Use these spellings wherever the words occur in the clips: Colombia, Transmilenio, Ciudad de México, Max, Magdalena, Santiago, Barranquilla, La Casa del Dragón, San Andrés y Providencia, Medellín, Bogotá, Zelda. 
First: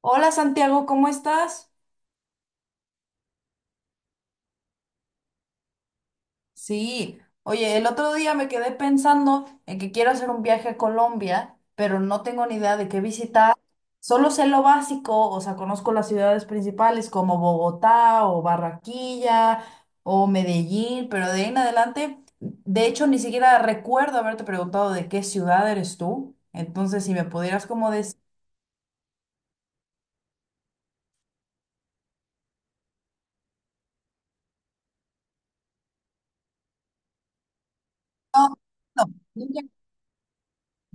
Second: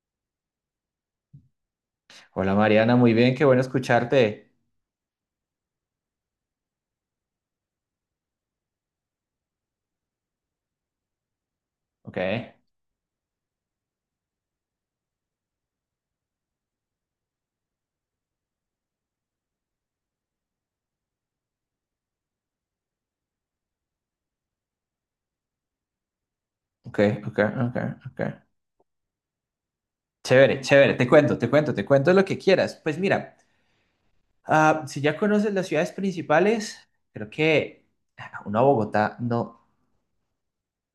Hola Santiago, ¿cómo estás? Hola Mariana, muy bien, qué bueno escucharte. Sí, oye, el otro día me quedé pensando en que quiero hacer un viaje a Colombia, pero Ok, no tengo ni idea de qué visitar. Solo sé lo básico, o sea, conozco las ciudades principales como Bogotá o Barranquilla o Medellín, pero de ahí en adelante, de hecho, ni siquiera recuerdo haberte preguntado de qué ciudad eres tú. ok, Entonces, si me ok, pudieras ok, como decir... ok. Chévere, chévere, te cuento, te cuento, te cuento lo que quieras. Pues mira, si ya conoces las ciudades principales, creo que No, una no, Bogotá, no. nunca-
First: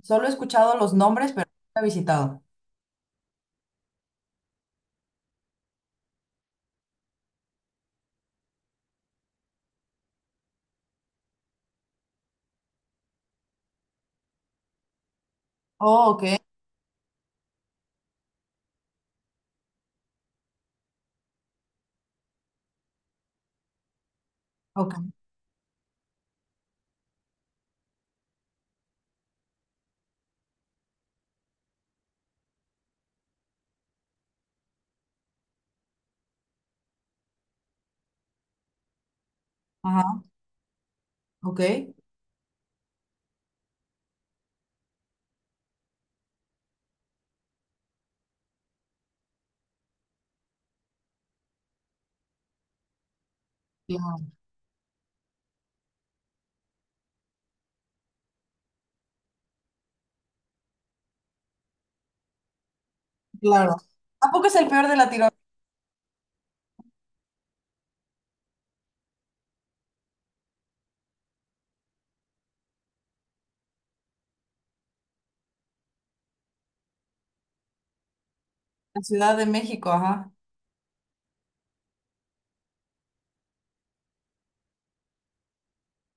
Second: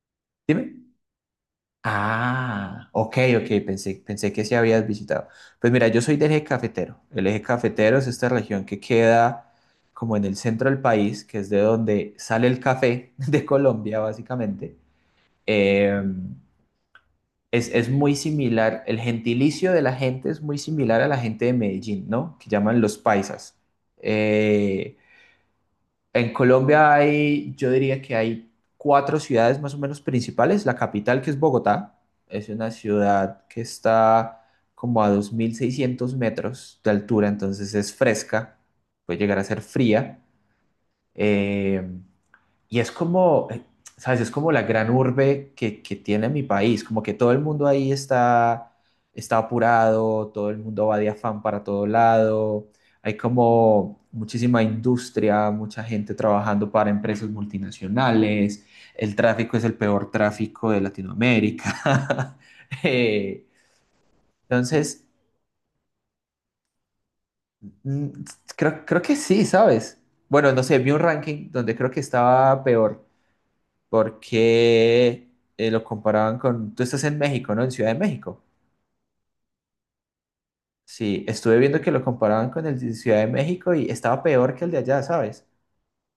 solo he Dime. escuchado los nombres, pero nunca he visitado. Ah, ok, ok, pensé que sí habías visitado. Pues mira, yo soy del eje cafetero. El eje cafetero es esta región que queda como en el centro del país, que es de donde sale el café de Colombia, básicamente. Oh, ok, Em, es muy similar, el gentilicio de la gente es muy similar a la gente de Medellín, ¿no? Que llaman los paisas. Eh, ok, en Colombia hay, yo diría que hay cuatro ciudades más o menos principales. La capital, que es Bogotá, es una ciudad que está como a 2.600 metros de altura, entonces es fresca, puede llegar a ser fría. ajá. Ok, Eh, y es como, ¿sabes? Es como la gran urbe que tiene mi país, como que todo el mundo ahí está apurado, todo el mundo va de afán para todo lado, hay como claro, muchísima industria, mucha gente trabajando para empresas multinacionales, el tráfico es el peor tráfico de Latinoamérica. Eh, claro. ¿A es el peor de entonces, Latinoamérica, mm, creo que sí, ¿sabes? Bueno, no sé, vi un ranking donde creo que estaba peor porque lo comparaban con, tú estás en México, ¿no? En Ciudad de México. la Ciudad de México? Ajá. Sí, estuve viendo que lo comparaban con el de Ciudad de México y estaba peor que el de allá, ¿sabes?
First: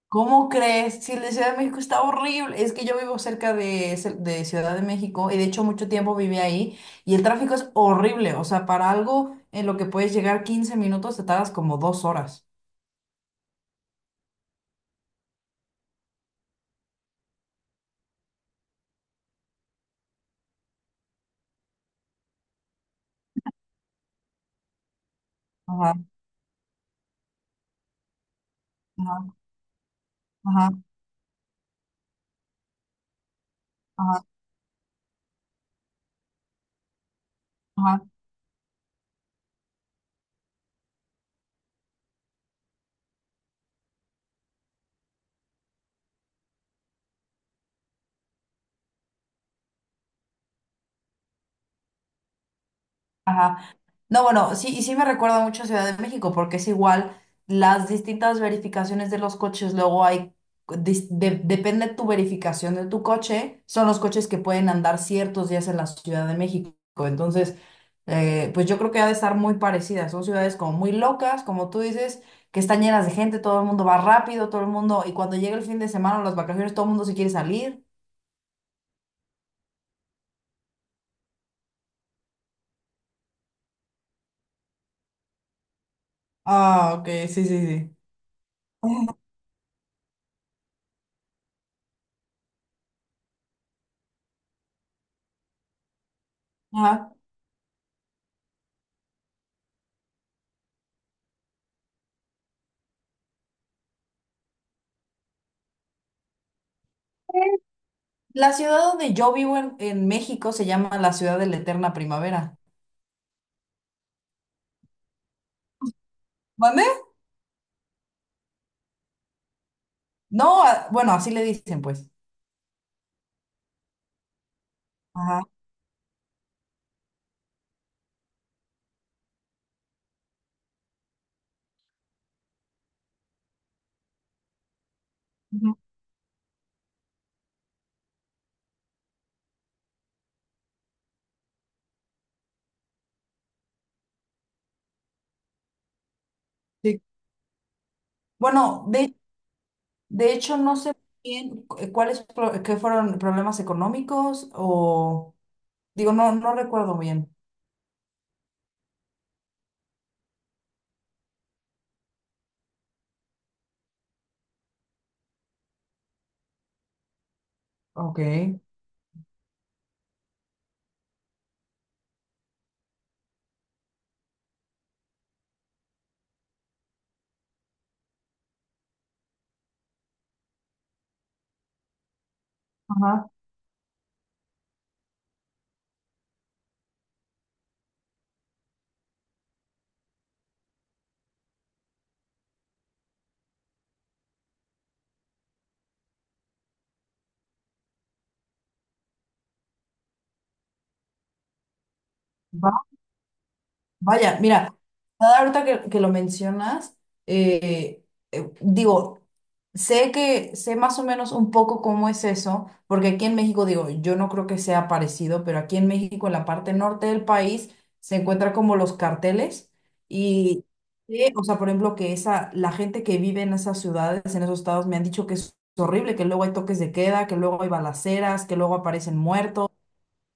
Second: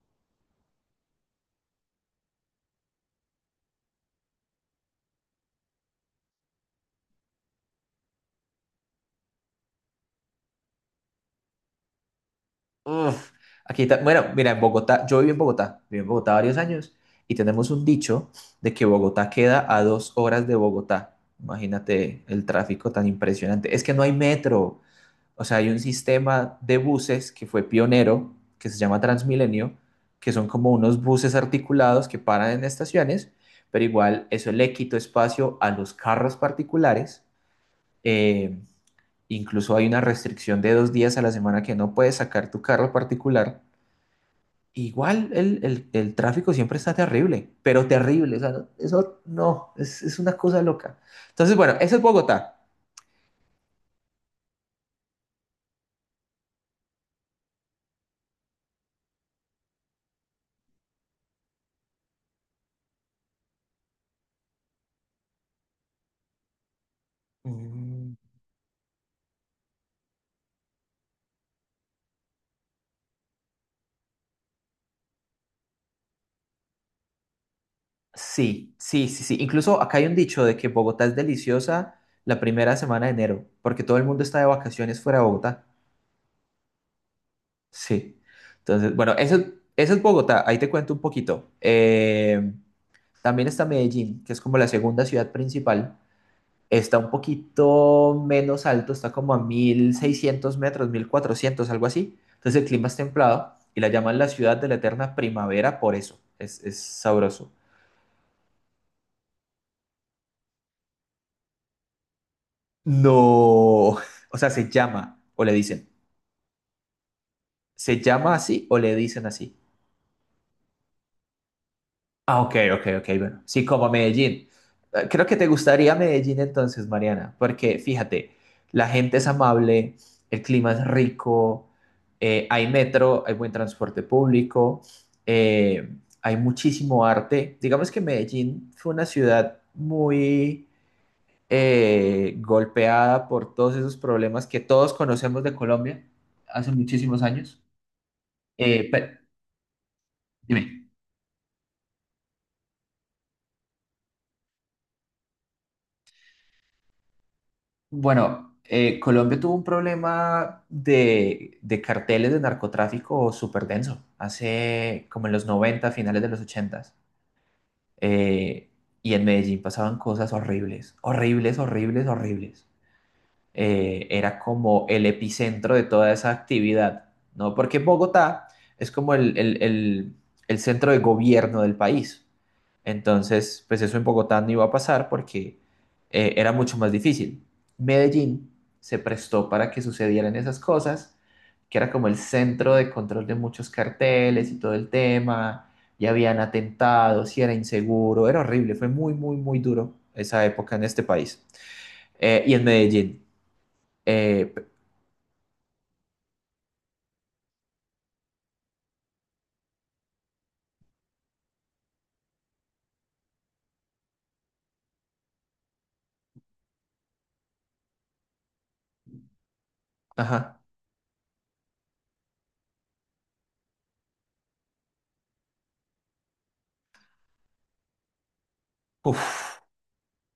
¿Cómo crees? Si la Ciudad de México está horrible. Es que yo vivo cerca de Ciudad de México, y de hecho mucho tiempo viví ahí y el tráfico es horrible. O sea, para algo en lo que puedes llegar 15 minutos te tardas como 2 horas. Uf, bueno, mira, en Bogotá, yo viví en Bogotá varios años y tenemos un dicho de que Bogotá queda a 2 horas de Bogotá. Imagínate el tráfico tan impresionante. Es que no hay metro. O sea, hay un Ajá, sistema de buses que fue pionero, que se llama ajá, Transmilenio, que son ajá, como unos buses articulados que paran en estaciones, pero ajá, igual eso le quitó espacio a los carros particulares. ajá. Eh, incluso hay una restricción de 2 días a la semana que no puedes sacar tu carro particular. Igual el tráfico siempre está terrible, pero terrible. O sea, eso no, es una cosa loca. Entonces, bueno, eso es Bogotá. Ajá. No, bueno, sí, y sí me recuerda mucho a Ciudad de México, porque es igual, las distintas verificaciones de los coches, luego depende tu verificación de tu coche, son los coches que pueden andar ciertos días en la Ciudad de México. Entonces, Mm. Pues yo creo que ha de estar muy parecida. Son ciudades como muy locas, como tú dices, que están llenas de gente, todo el mundo va rápido, todo el mundo, y cuando llega el fin de semana o las vacaciones, todo el mundo se quiere salir. Sí, sí, sí, sí. Incluso acá hay un dicho de que Bogotá es deliciosa la primera semana de enero, porque todo el mundo está de vacaciones fuera de Bogotá. Ah, ok, sí, sí, sí. Sí. Entonces, bueno, eso es Bogotá. Ahí te cuento un poquito. También está Medellín, que es como la segunda ciudad principal. Está un Ajá. poquito menos alto, está como a 1.600 metros, 1.400, algo así. Entonces el clima es templado y la llaman la ciudad de la eterna primavera por eso. Es sabroso. La ciudad donde yo vivo en México se llama la ciudad de la eterna primavera. No, o sea, se llama o le dicen. ¿Mande? ¿Se llama así o le dicen así? No, bueno, así le dicen, pues. Ah, ok, ok, ok, bueno. Sí, como Medellín. Creo que Ajá. te gustaría Medellín entonces, Mariana, porque fíjate, la gente es amable, el clima es rico, hay metro, hay buen transporte público, Ujú. eh, hay muchísimo arte. Digamos que Medellín fue una ciudad muy golpeada por todos esos problemas que todos conocemos de Colombia hace Sí. muchísimos años. Bueno, Eh, pe- de hecho, no Dime. sé bien cuáles qué fueron problemas económicos o digo, no recuerdo bien. Bueno, Colombia tuvo un problema de carteles de narcotráfico súper denso, hace como en los 90, finales de los 80. Ok. Eh, y en Medellín pasaban cosas horribles, horribles, horribles, horribles. Era como el epicentro de toda esa actividad, ¿no? Porque Bogotá es como el centro de gobierno del país. Ajá. Entonces, pues eso en Bogotá no iba a pasar porque era mucho más difícil. Medellín se prestó para que sucedieran esas cosas, que era como el centro de control de muchos carteles y todo el tema, y habían atentados y era inseguro, era horrible, fue muy, muy, muy duro esa época en este país. Y en Medellín. Vaya, Eh, mira, nada, ahorita que lo mencionas, eh, digo, sé que sé más o menos un poco cómo es eso, porque aquí en México, digo, yo no creo que sea parecido, pero aquí en México, en la parte norte del país, se encuentran como los carteles Ajá. y, o sea, por ejemplo, que esa, la gente que vive en esas ciudades, en esos estados, me han dicho que es horrible, que luego hay toques de queda, que luego hay balaceras, que luego aparecen Uf, muertos.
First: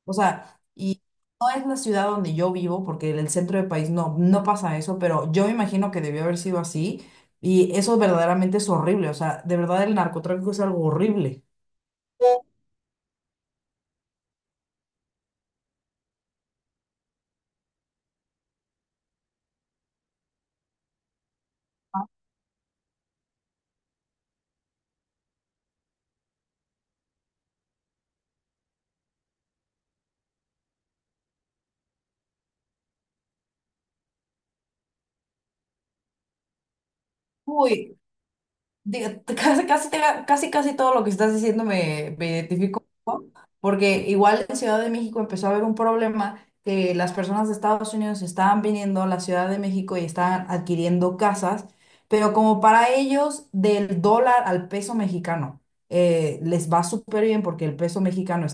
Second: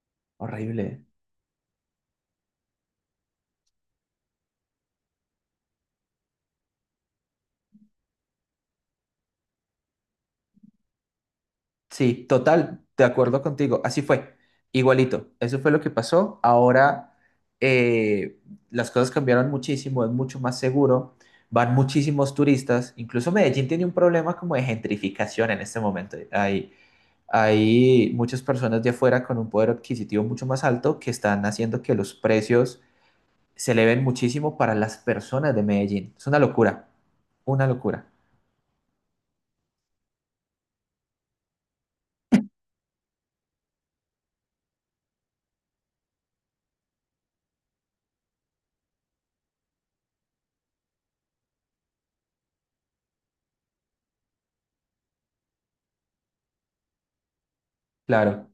O sea, horrible. y no es la ciudad donde yo vivo, porque en el centro del país no, no pasa eso, pero yo me imagino que debió haber sido así. Y eso verdaderamente es horrible. O sea, de verdad el narcotráfico es algo horrible. Sí, total, de acuerdo contigo. Así fue, igualito. Eso fue lo que pasó. Ahora eh, las cosas cambiaron muchísimo, es mucho más seguro. Van muchísimos turistas. Incluso Medellín tiene un problema como de gentrificación en este momento. Hay muchas personas de afuera con un poder adquisitivo mucho más alto que están haciendo que los precios se eleven muchísimo para las personas de Medellín. Es una locura, una Uy, locura. digo, casi, casi, te- casi, casi todo lo que estás diciendo me, me identifico, ¿no? Porque igual en Ciudad de México empezó a haber un problema que las personas de Estados Unidos estaban viniendo a la Ciudad de México y estaban adquiriendo casas, pero como para ellos del dólar al peso mexicano les va súper bien porque el peso mexicano Claro.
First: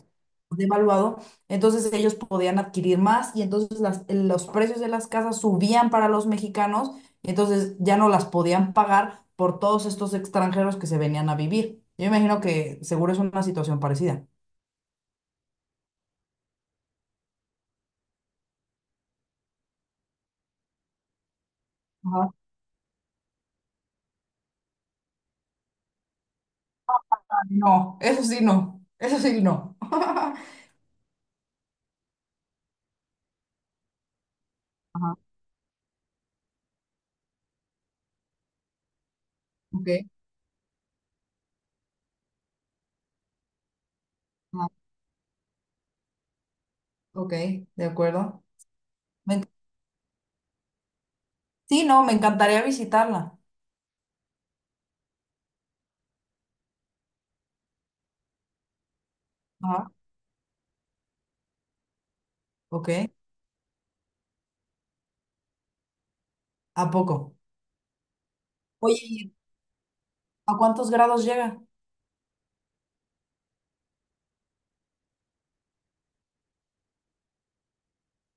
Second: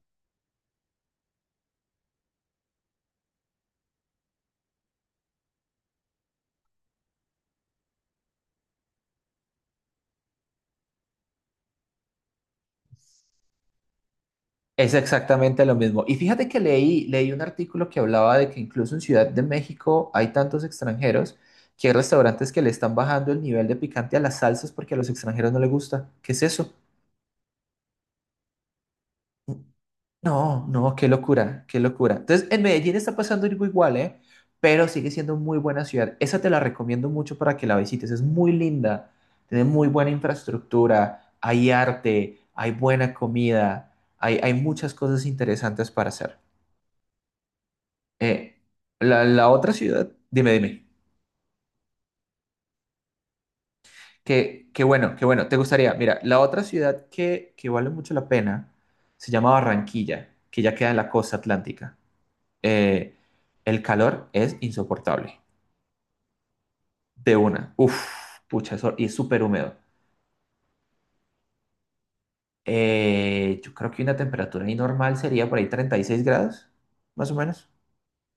devaluado, entonces ellos podían adquirir más y entonces los precios de las casas subían para los mexicanos y entonces ya no las podían pagar por todos estos extranjeros que se venían a vivir. Yo imagino que seguro es una situación parecida. Es exactamente lo mismo. Y fíjate que leí un artículo que hablaba de que incluso en Ciudad de México hay tantos extranjeros que hay Ajá, restaurantes que le están bajando el nivel de picante a las salsas porque a los extranjeros no les gusta. ¿Qué es eso? no, eso sí no, eso sí no. No, no, qué locura, qué locura. Entonces, en Medellín está pasando algo igual, ¿eh? Pero sigue Ajá, siendo muy buena ciudad. Esa te la recomiendo mucho para que la visites. Es muy linda, tiene muy ok, buena infraestructura, hay arte, hay buena comida, hay ajá, muchas cosas interesantes para hacer. ok, de acuerdo. Eh, la, Me la enc- otra ciudad, dime, dime. sí, no, me encantaría visitarla. Que bueno, te gustaría. Mira, la otra ciudad que vale mucho la pena se llama Ajá. Barranquilla, que ya queda en la costa atlántica. Ok, Eh, el calor es insoportable. ¿a De poco? una. Uf, pucha, eso, Oye, y es súper húmedo. ¿a cuántos grados llega? Yo creo que una temperatura ahí normal sería por ahí 36 grados, más o menos.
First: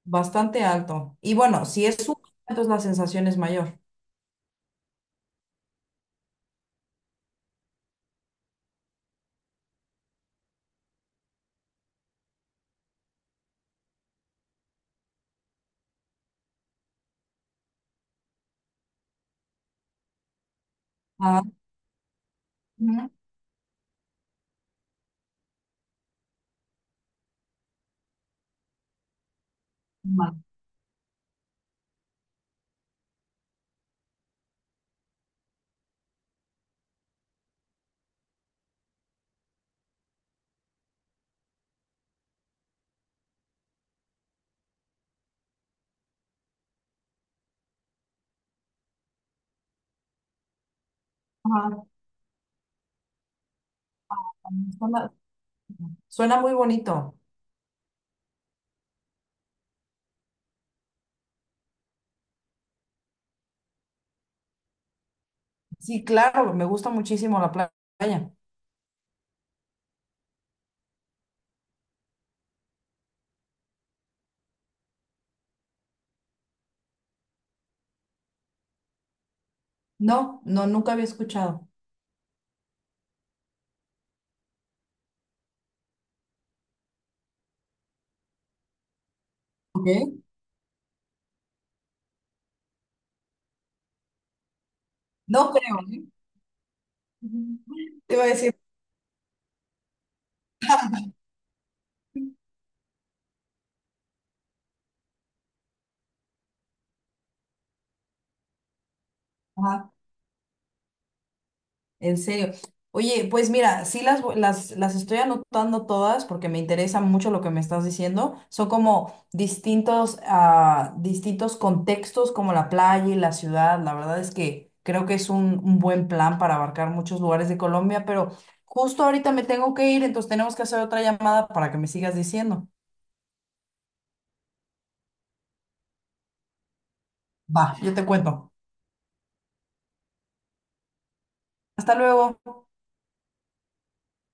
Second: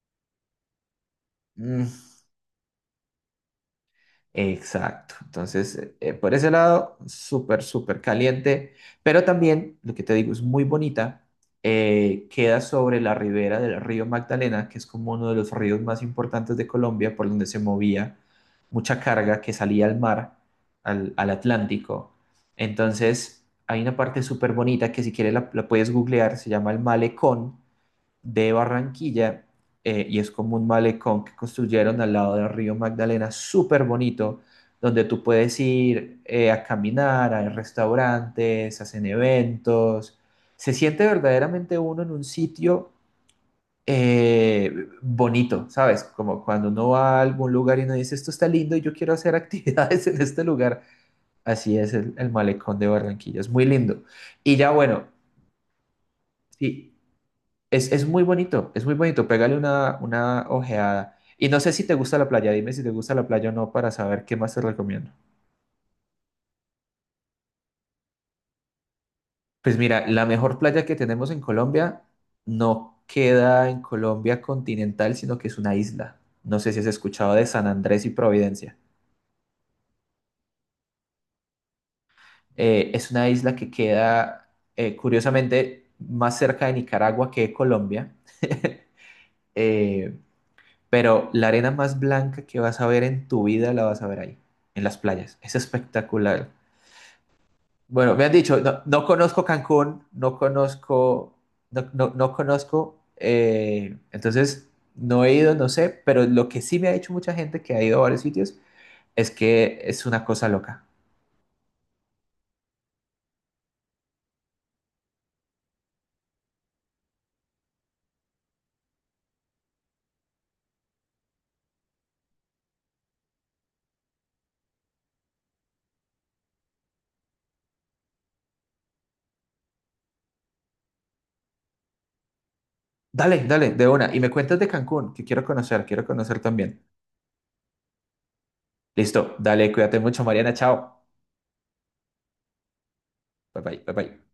Bastante alto. Y bueno, Mm, si es un entonces la sensación es mayor. exacto. Entonces, por ese lado, súper, súper caliente, pero también, lo que te digo, es muy bonita. Queda sobre la ribera del río Magdalena, que es como uno de los ríos más importantes de Colombia, por donde se movía mucha carga que salía al mar, al Ah, Atlántico. ujú, Entonces, hay una parte súper bonita que si quieres la puedes googlear, se llama el malecón de Barranquilla y es ma- como un malecón que construyeron al lado del río Magdalena, súper bonito, donde tú puedes ir a caminar, hay restaurantes, hacen eventos. Se siente verdaderamente uno en un sitio bonito, ¿sabes? Como cuando uno va a algún lugar y uno dice, esto está lindo y yo quiero hacer actividades en este lugar. Así ajá. es el malecón de Barranquilla, es muy lindo. Y ya bueno, Suena, suena muy sí. bonito. Es muy bonito, es muy bonito. Pégale una ojeada. Y no sé si te gusta la playa, dime si te gusta la playa o no para saber qué más te recomiendo. Sí, claro, me gusta muchísimo la playa. Pues mira, la mejor playa que tenemos en Colombia no queda en Colombia continental, sino que es una isla. No sé si has escuchado de San Andrés y Providencia. No, no, nunca había escuchado. Es una isla que queda, curiosamente, más cerca de Nicaragua que de Colombia. Eh, Ok. Pero la arena más blanca que vas a ver en tu vida la vas a ver ahí, en las playas. No Es creo, ¿eh? espectacular. Ujú. Bueno, Te me iba a han decir. dicho, no, no conozco Cancún, no conozco, no, no, no conozco, entonces no he ido, no sé, pero lo que sí me ha dicho mucha gente que ha ido a varios sitios es que Ajá. es una cosa loca. En serio. Oye, pues mira, sí las estoy anotando todas porque me interesa mucho lo que me estás diciendo. Son como distintos, ah, distintos contextos como la playa y la ciudad. La verdad es que creo que es un buen plan para abarcar muchos lugares de Colombia, pero justo ahorita me tengo que ir, entonces tenemos que hacer otra llamada para que me sigas diciendo. Dale, dale, de una. Y me cuentas de Cancún, que quiero conocer también. Va, yo te cuento. Listo, dale, cuídate mucho, Mariana, chao. Hasta luego. Bye bye, bye bye.